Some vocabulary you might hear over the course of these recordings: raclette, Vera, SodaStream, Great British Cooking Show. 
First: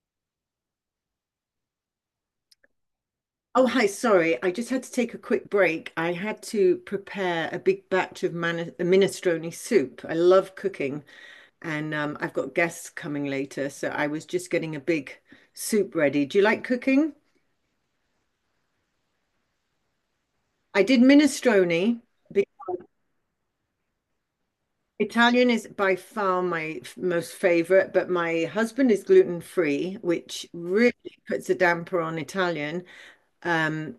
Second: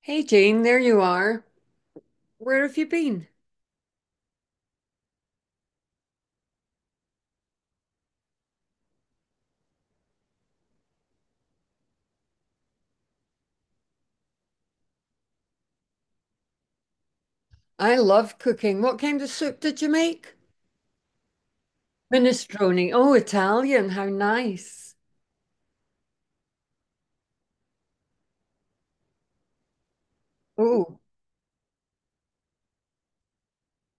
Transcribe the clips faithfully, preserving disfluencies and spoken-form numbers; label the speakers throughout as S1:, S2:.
S1: Hey Jane, there you are. Where have you been?
S2: Oh, hi, sorry. I just had to take a quick break. I had to prepare a big batch of man minestrone soup. I love cooking, and um, I've got guests coming later, so I was just getting a big soup ready. Do you like cooking?
S1: I love cooking. What kind of soup did you make?
S2: I did minestrone. be-
S1: Minestrone. Oh, Italian. How nice.
S2: Italian is by far my f- most favorite, but my husband is gluten free, which really
S1: Oh,
S2: puts a damper on Italian. Um,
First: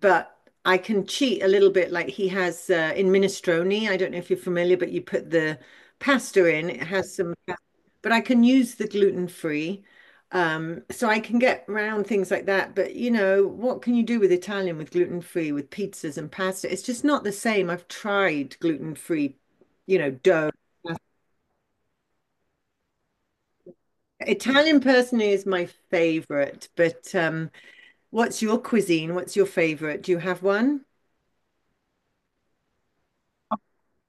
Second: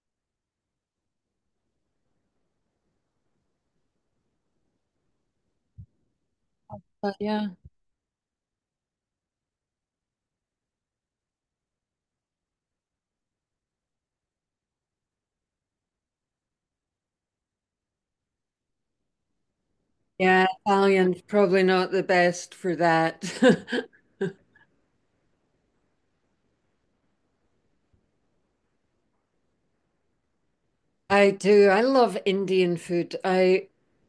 S2: but I can cheat a little bit. Like he has uh, in minestrone, I don't know if you're familiar, but you put the pasta in, it
S1: Uh,
S2: has some,
S1: yeah.
S2: but I can use the gluten free. Um, so I can get around things like that. But you know, what can you do with Italian with gluten free, with pizzas and pasta? It's just not the same. I've tried gluten free, you know,
S1: Yeah,
S2: dough.
S1: Italian's probably not the best for that.
S2: Italian personally is my favorite, but um, what's your cuisine? What's your favorite? Do you have one?
S1: I do. I love Indian food. I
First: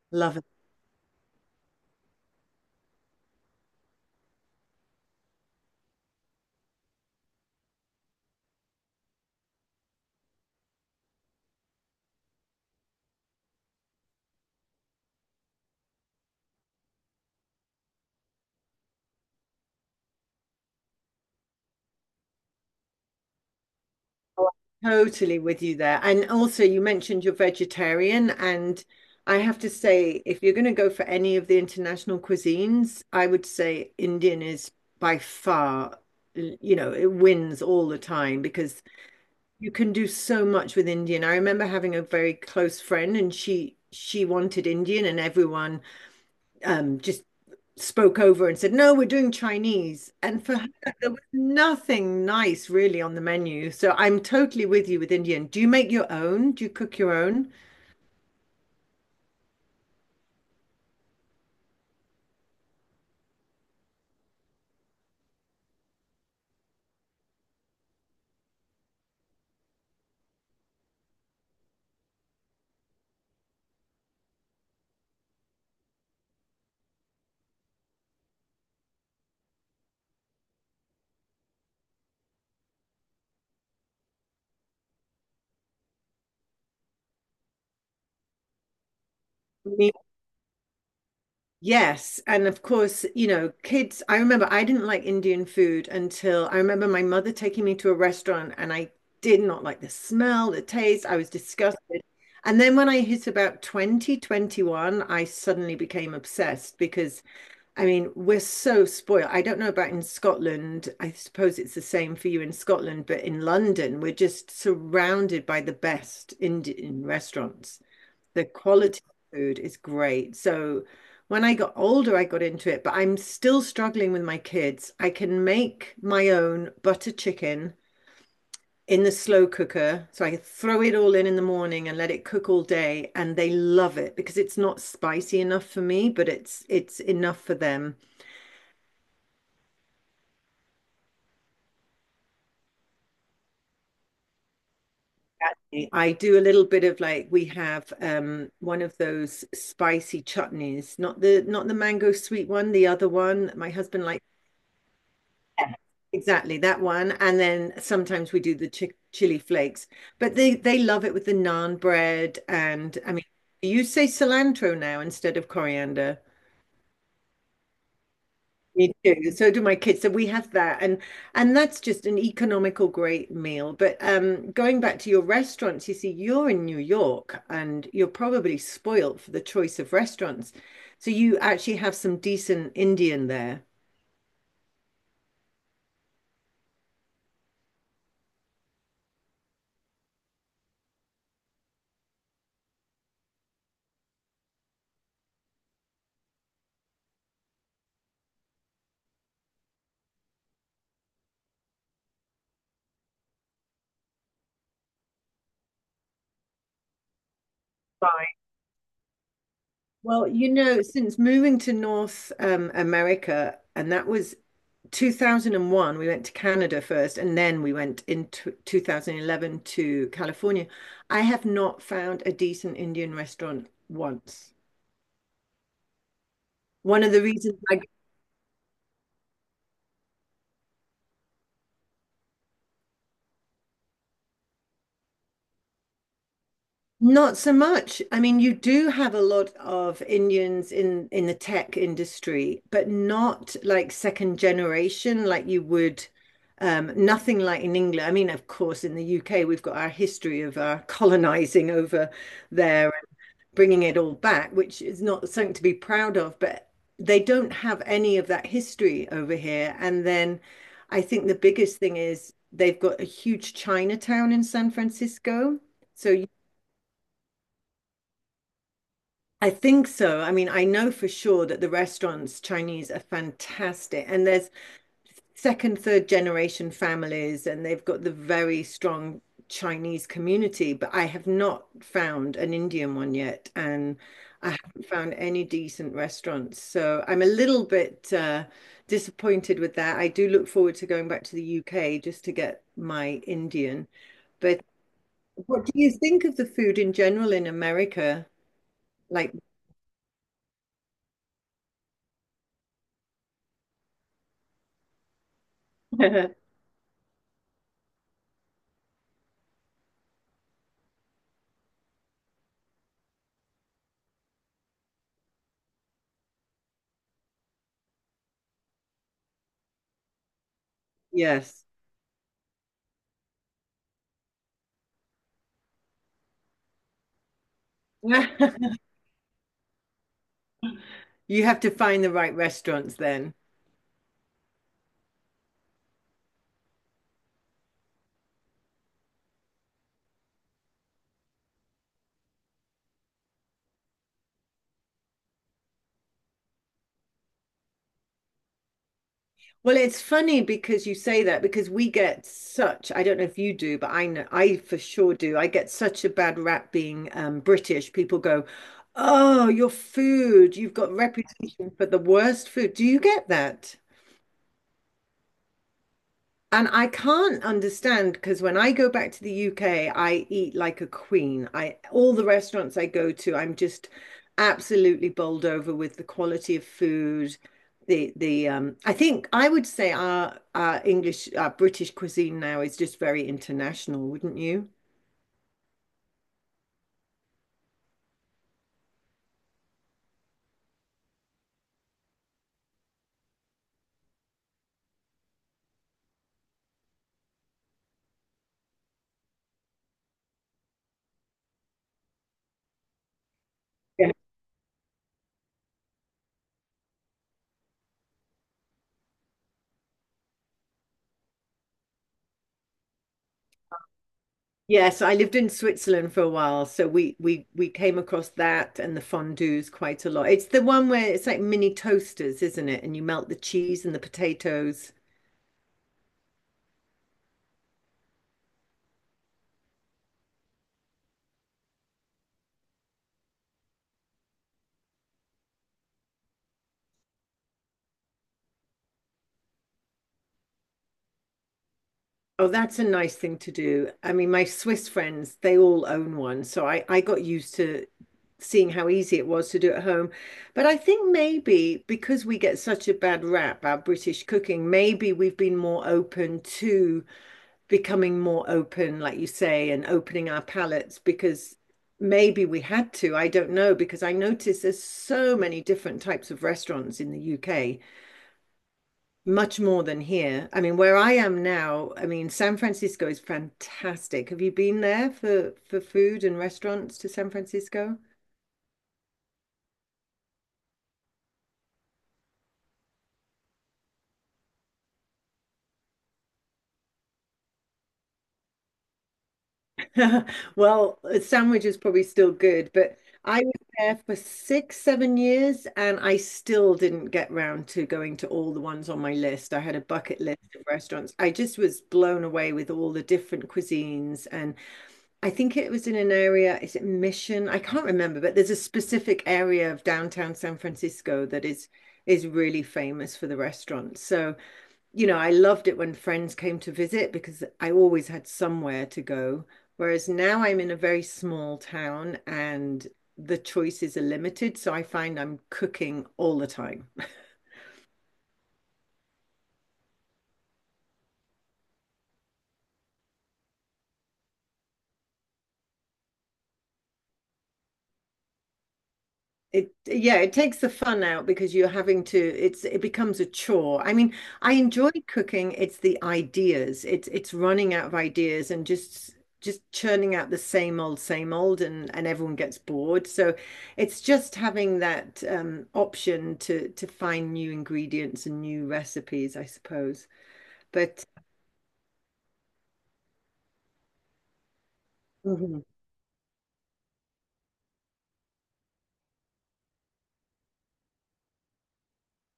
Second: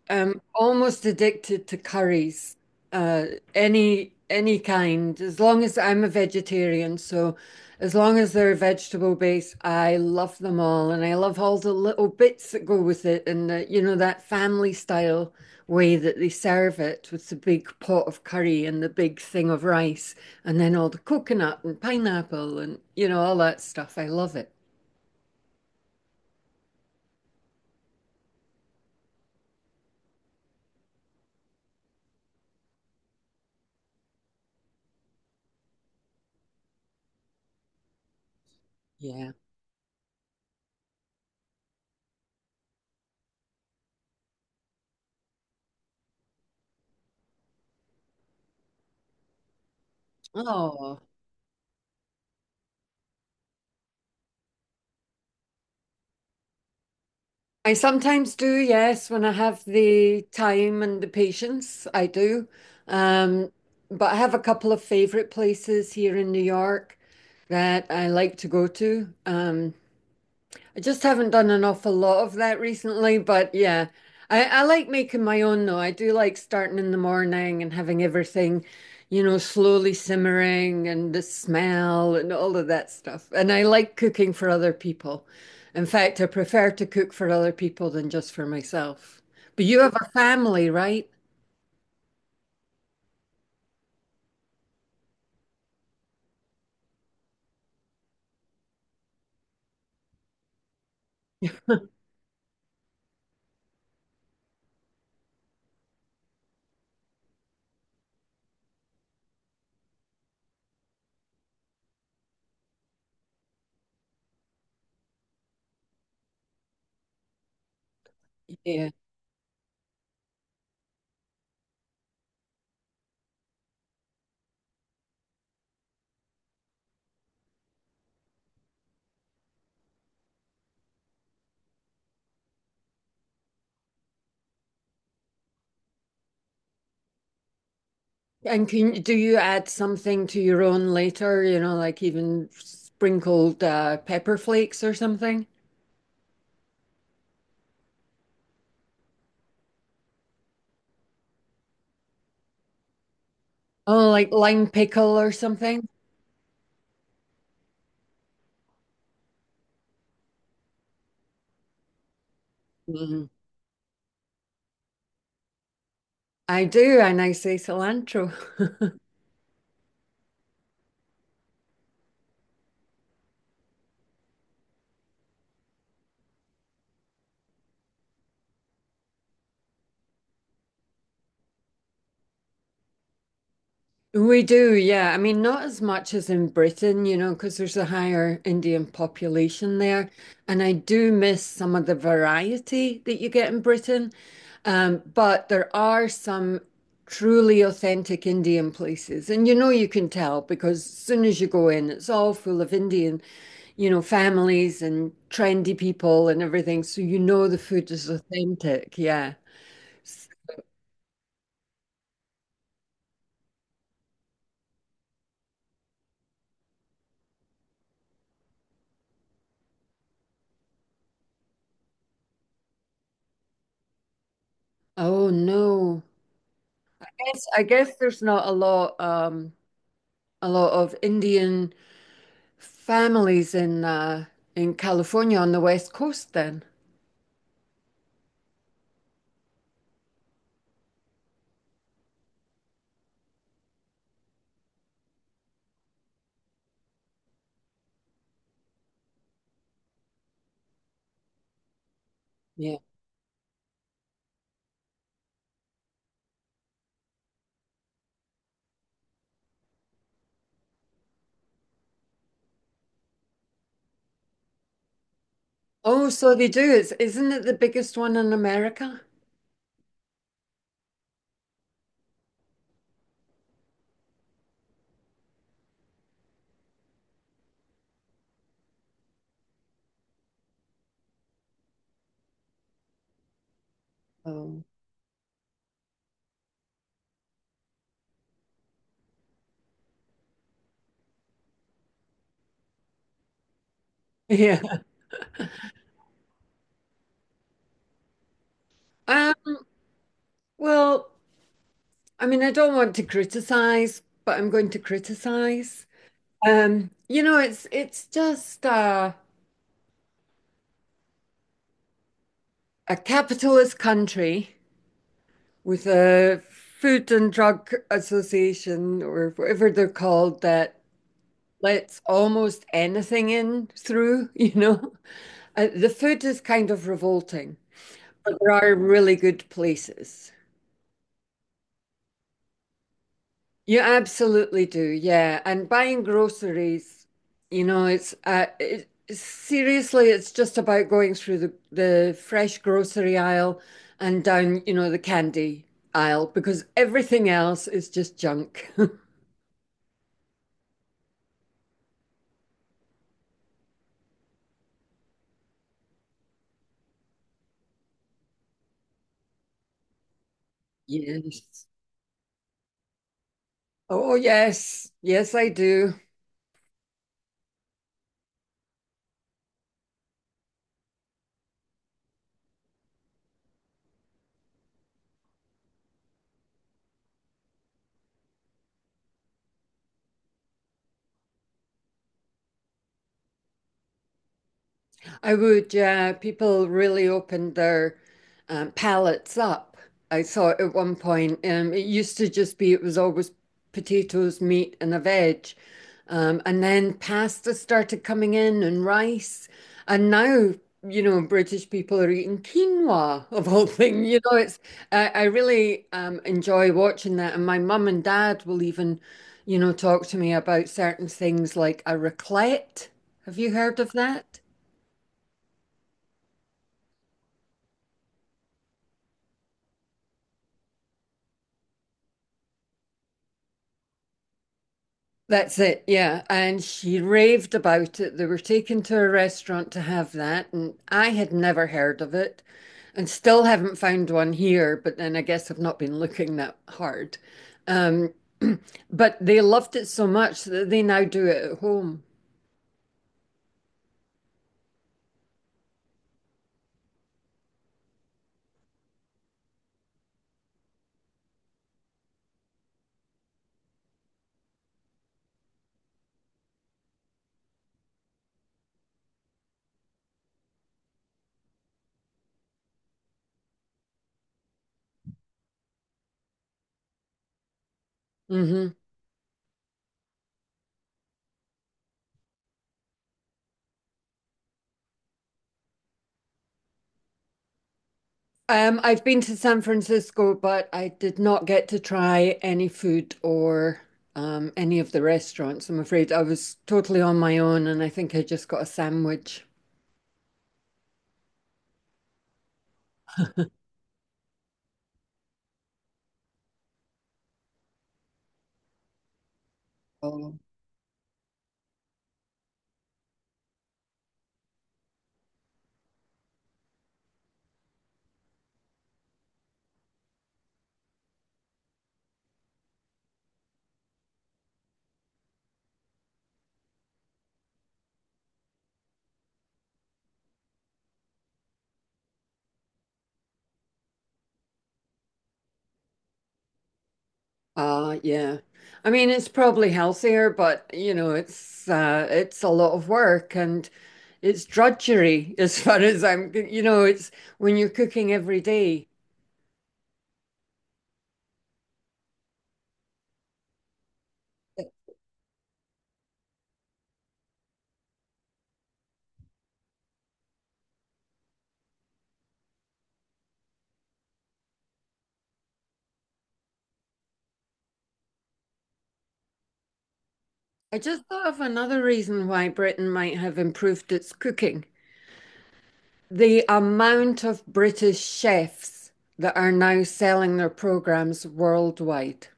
S1: am
S2: Love.
S1: almost addicted to curries, uh, any any kind. As long as I'm a vegetarian, so as long as they're vegetable based, I love them all, and I love all the little bits that go with it, and uh, you know that family style way that they serve it with the big pot of curry and the big thing of rice, and then all the coconut and pineapple and you know all that stuff. I love it.
S2: Totally with you there. And also, you mentioned you're vegetarian, and I have to say, if you're going to go for any of the international cuisines, I would say Indian is by far, you know, it wins all the time because
S1: Yeah.
S2: you can do so much with Indian. I remember having a very close friend, and she she wanted Indian, and everyone um, just spoke over and said, "No, we're doing Chinese." And for her,
S1: Oh.
S2: there was nothing nice really on the menu. So I'm totally with you with Indian. Do you make your own? Do you cook your own?
S1: I sometimes do, yes, when I have the time and the patience, I do. Um, but I have a couple of favorite places here in New York that I like to go to. Um, I just haven't done an awful lot of that recently, but yeah, I, I like making my own though. I do like starting in the morning and having everything, you know, slowly simmering and the smell and all of that stuff. And I like cooking for other people. In fact, I prefer to cook for other people than just for myself. But you have a family, right?
S2: Yes, and of course, you know, kids. I remember I didn't like Indian food until I remember my mother taking me to a restaurant, and I did not like the smell, the taste. I was disgusted. And then when I hit about twenty twenty-one, I suddenly became obsessed because I mean, we're so spoiled. I don't know about in Scotland. I suppose it's the same for you in Scotland, but in London, we're just surrounded by the best Indian restaurants. The
S1: Yeah.
S2: quality of food is great. So when I got older, I got into it, but I'm still struggling with my kids. I can make my own butter chicken in the slow cooker. So I throw it all in in the morning and let it cook all day, and they love it because it's not spicy enough for me, but it's it's enough for them.
S1: And can do you add something to your own later, you know, like even sprinkled uh, pepper flakes or something?
S2: I do a little bit of like we have um one of those spicy chutneys, not the not the mango sweet one, the other one. My husband
S1: Oh,
S2: likes
S1: like lime pickle or something?
S2: exactly that one. And then sometimes we do the chi chili flakes. But they they love it with the naan bread, and I mean
S1: Mm.
S2: you say cilantro now instead of coriander.
S1: I do, and I say cilantro.
S2: Me too. So do my kids. So we have that, and and that's just an economical great meal. But um, going back to your restaurants, you see, you're in New York, and you're probably spoilt for the choice of restaurants. So you actually have some decent Indian there.
S1: We do, yeah. I mean, not as much as in Britain, you know, because there's a higher Indian population there. And I do miss some of the variety that you get in Britain. Um, but there are some truly authentic Indian places. And you know, you can tell because as soon as you go in, it's all full of Indian, you know, families and trendy people and everything. So you know the food is
S2: Right.
S1: authentic. Yeah.
S2: Well,
S1: S-
S2: you know, since moving to North um, America, and that was two thousand one, we went to Canada first, and then we went in t two thousand eleven to California. I have not found a decent Indian restaurant once.
S1: Oh no.
S2: One of the
S1: Yes,
S2: reasons
S1: I
S2: I.
S1: guess there's not a lot, um a lot of Indian families in uh in California on the West Coast then.
S2: Not so much. I mean, you do have a lot of Indians in in the tech industry, but not like second generation like you would. Um, nothing like in England. I mean, of course, in the U K, we've got our history of our colonizing over
S1: Yeah.
S2: there bringing it all back, which is not something to be proud of, but they don't have any of that history over here. And then I think the biggest thing is they've got a huge Chinatown in San Francisco.
S1: Oh,
S2: So
S1: so they do. It's, isn't it the biggest one in America?
S2: I think so. I mean, I know for sure that the restaurants, Chinese, are fantastic. And there's second, third generation families, and they've got the very strong Chinese community, but I have not found an Indian one yet, and I
S1: Oh.
S2: haven't found any decent restaurants. So I'm a little bit uh, disappointed with that. I do look forward to going back to the U K just to get my Indian. But
S1: Yeah.
S2: what do you think of the food in general in America? Like,
S1: Um, well, I mean, I don't want to criticize, but I'm going to criticize. Um, you know, it's it's just uh a capitalist country with a Food and Drug Association or whatever they're called that
S2: yes.
S1: lets almost anything in through, you know. Uh, the food is kind of revolting, but there are really good places.
S2: You have to find the right restaurants then.
S1: You absolutely do, yeah. And buying groceries, you know, it's uh, it, seriously, it's just about going through the the fresh grocery aisle and down, you know, the candy aisle because everything else is just junk.
S2: Well, it's funny because you say that because we get such, I don't know if you do, but I know I for sure do. I get such a bad rap being um, British. People go, "Oh, your food, you've got
S1: Yes.
S2: reputation for the worst food." Do you get that?
S1: Oh, yes. Yes, I do.
S2: And I can't understand because when I go back to the U K, I eat like a queen. I, all the restaurants I go to, I'm just absolutely bowled over with the quality of food. The the um, I think I would say our our English our British cuisine now is just very international, wouldn't you?
S1: I would, yeah. People really opened their um, palates up. I saw it at one point. Um, it used to just be, It was always potatoes, meat, and a veg. Um, and then pasta started coming in and rice. And now, you know, British people are eating quinoa of all things. You know, it's, I, I really um, enjoy watching that. And my mum and dad will even, you know, talk to me about certain things like a raclette. Have you heard of that?
S2: Yes, I lived in Switzerland for a while, so we we we came across that and the fondues quite a lot. It's the one where it's like mini toasters, isn't it? And you melt the cheese and the potatoes.
S1: That's it, yeah. And she raved about it. They were taken to a restaurant to have that, and I had never heard of it and still haven't found one here, but then I guess I've not been looking that hard. Um, but they loved it so much that they now do it at home.
S2: Oh, that's a nice thing to do. I mean, my Swiss friends, they all own one, so I I got used to seeing how easy it was to do at home. But I think maybe because we get such a bad rap, our British cooking, maybe we've been more open to becoming more open, like you say, and opening our palettes because maybe we had to, I don't know, because I notice there's so many different types of restaurants in the U K,
S1: hmm
S2: much more than here. I mean, where I am now, I mean, San Francisco is fantastic. Have you been there for for food and restaurants to San Francisco?
S1: Um, I've been to San Francisco, but I did not get to try any food or um, any of the restaurants, I'm afraid. I was totally on my own, and I think I just got a sandwich.
S2: Well, a sandwich is probably still good, but I was there for six, seven years and I still didn't get round to going to all the ones on my list. I had a bucket
S1: Oh.
S2: list of restaurants. I just was blown away with all the different cuisines. And I think it was in an area, is it Mission? I can't remember, but there's a specific area of downtown San Francisco that is is really famous for the restaurants. So you know, I loved it when friends came to visit because I always had somewhere to go. Whereas now I'm in a very small town and the choices are limited. So I find I'm cooking all the time.
S1: Uh, yeah. I mean, it's probably healthier, but you know, it's uh, it's a lot of work and it's drudgery as far as I'm, you know, it's when you're cooking every day.
S2: It, yeah, it takes the fun out because you're having to, it's, it becomes a chore. I mean, I enjoy cooking. It's the ideas. It's, it's running out of ideas and just, just churning out the same old, same old, and and everyone gets bored. So, it's just having that um, option to to find new ingredients and new recipes, I suppose.
S1: I
S2: But
S1: just thought of another reason why Britain might have improved its cooking.
S2: Mhm.
S1: The amount of British chefs that are now selling their programs worldwide.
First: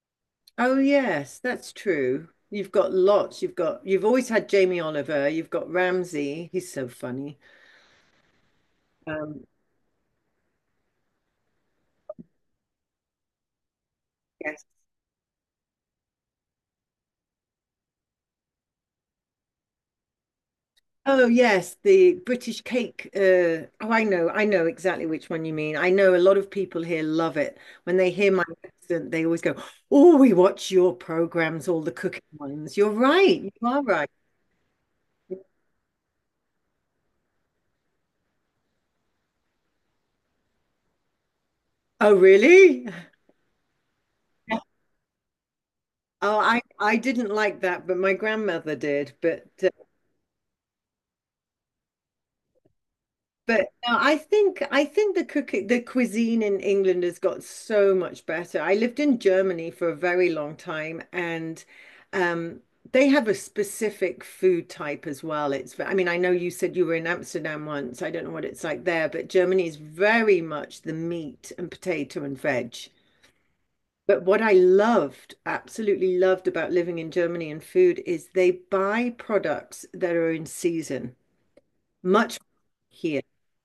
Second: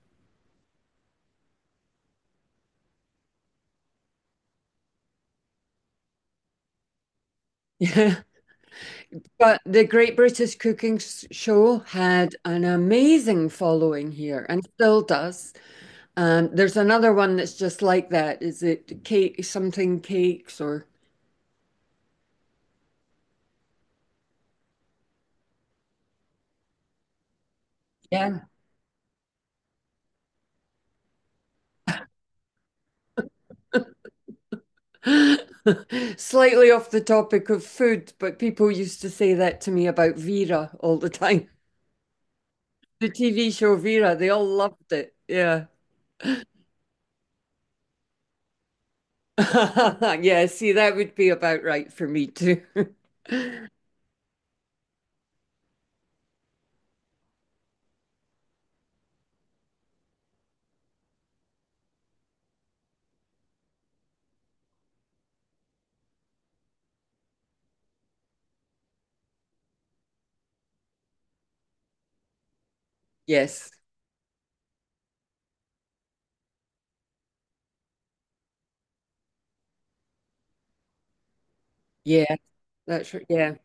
S2: Oh yes, that's true. You've got lots. You've got you've always had Jamie Oliver. You've got Ramsay. He's so funny.
S1: Yeah.
S2: Um,
S1: But the Great British Cooking S- Show had an amazing following here and
S2: Yes.
S1: still does. Um, there's another one that's just like that. Is it cake, something cakes or
S2: Oh, yes, the British cake. Uh, oh, I know, I know exactly which one you mean. I know a lot of people here love it. When they hear my
S1: yeah.
S2: accent, they always go, "Oh, we watch your programs, all the cooking ones." You're right. You are right.
S1: Slightly off the topic of food, but people used to say that to me about Vera all the time.
S2: Oh, really?
S1: The T V show Vera, they all loved it. Yeah.
S2: Oh, I I didn't like that, but my grandmother did. But uh,
S1: Yeah, see, that would be about right for me too.
S2: but no, I think I think the cook the cuisine in England has got so much better. I lived in Germany for a very long time, and um, they have a specific food type as well. It's ve- I mean I know you said you were in Amsterdam once. I don't know what it's like there, but Germany is very much the meat and potato and veg.
S1: Yes.
S2: But what I loved, absolutely loved about living in Germany and food is they buy products that are in season,
S1: Yeah,
S2: much
S1: that's
S2: here.
S1: right. Yeah.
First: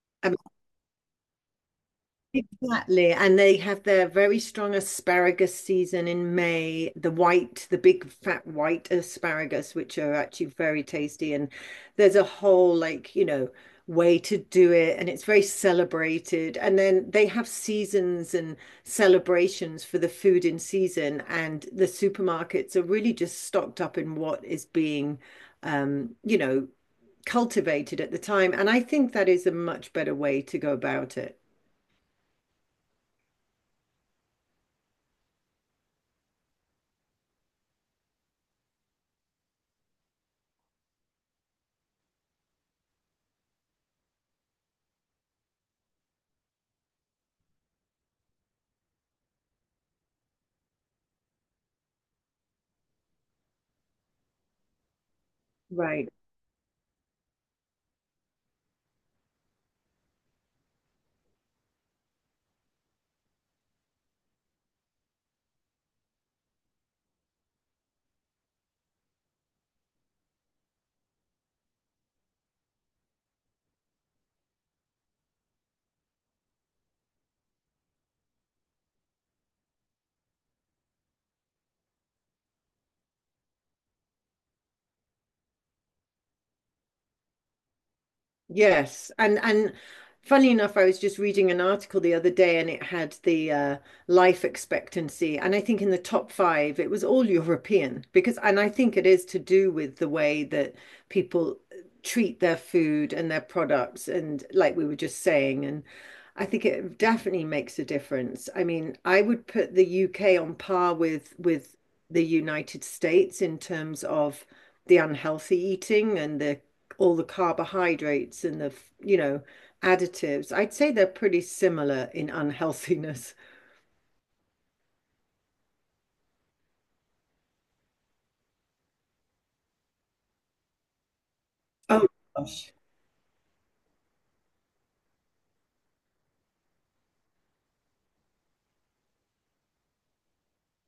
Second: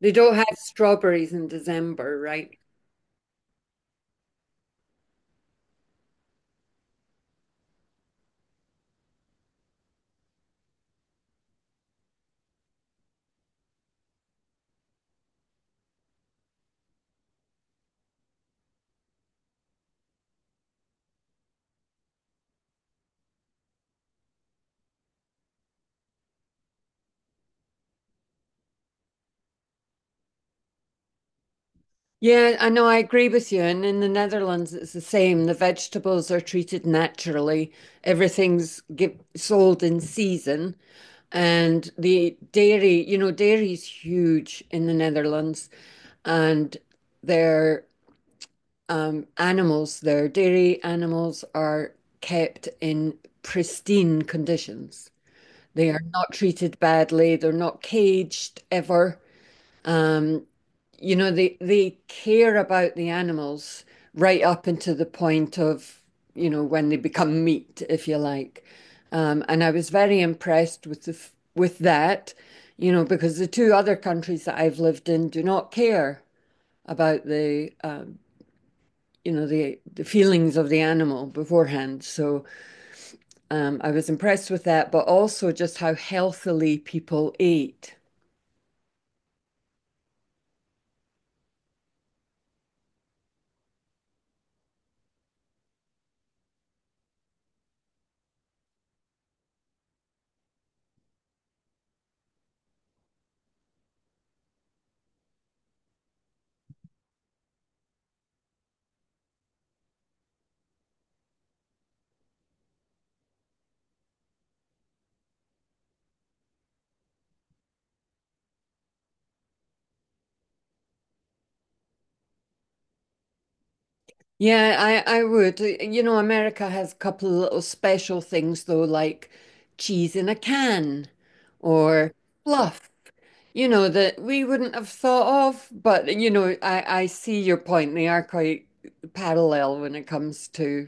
S1: They don't have strawberries in December, right?
S2: Exactly. And they have their very strong asparagus season in May, the white, the big fat white asparagus, which are actually very tasty. And there's a whole, like, you know, way to do it. And it's very celebrated. And then they have seasons and celebrations for the food in season. And the supermarkets are really just stocked up in what is being, um, you know, cultivated at the time. And I think that is a much better way to go about it.
S1: Yeah, I know, I agree with you. And in the Netherlands, it's the same. The vegetables are treated naturally. Everything's give, sold in season. And the dairy, you know, dairy is huge in the Netherlands. And their um, animals, their dairy animals are kept in pristine conditions. They are
S2: Right.
S1: not treated badly. They're not caged ever. Um, you know, they they care about the animals right up into the point of, you know, when they become meat, if you like. Um, and I was very impressed with the, with that, you know, because the two other countries that I've lived in do not care about the, um, you know, the, the feelings of the animal beforehand. So um, I was impressed with that, but also just how healthily people ate.
S2: Yes, and and funny enough, I was just reading an article the other day, and it had the uh, life expectancy, and I think in the top five, it was all European because, and I think it is to do with the way that people treat their food and their products, and like we were just saying, and I think it definitely makes a difference. I mean, I would put the U K on par with with the United States in terms of the unhealthy eating and the all the carbohydrates and the, you know, additives. I'd say they're pretty similar in unhealthiness.
S1: Yeah, I, I would. You know, America has a couple of little special things though, like cheese in a can
S2: Oh
S1: or
S2: gosh,
S1: fluff, you know, that we wouldn't have thought of. But, you know, I, I see your point. They are quite parallel when it comes to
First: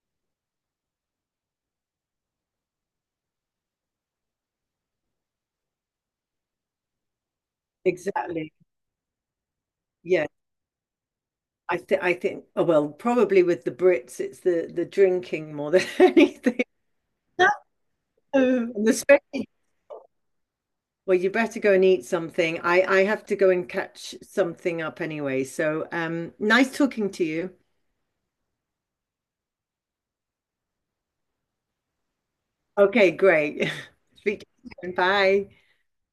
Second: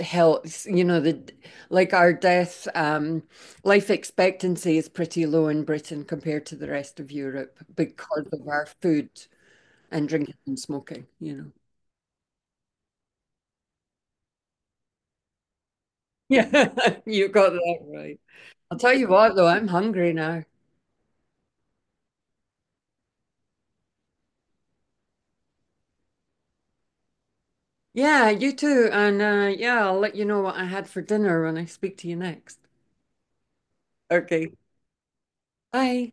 S1: health. You know, the like our death, um, life expectancy is pretty low in Britain compared to the rest of Europe because of
S2: exactly.
S1: our food and
S2: Yeah.
S1: drinking and smoking, you know.
S2: I think I think oh well, probably with the Brits it's the the drinking more than anything.
S1: Yeah, you
S2: No,
S1: got that right. I'll
S2: and
S1: tell you what, though,
S2: especially
S1: I'm hungry now.
S2: well, you better go and eat something. I I have to go and catch something up anyway. So um nice talking to you.
S1: Yeah, you too. And uh, yeah, I'll let you know what I had for dinner when I speak to you next.
S2: Okay, great. Speak to
S1: Okay.
S2: you soon. Bye.
S1: Bye.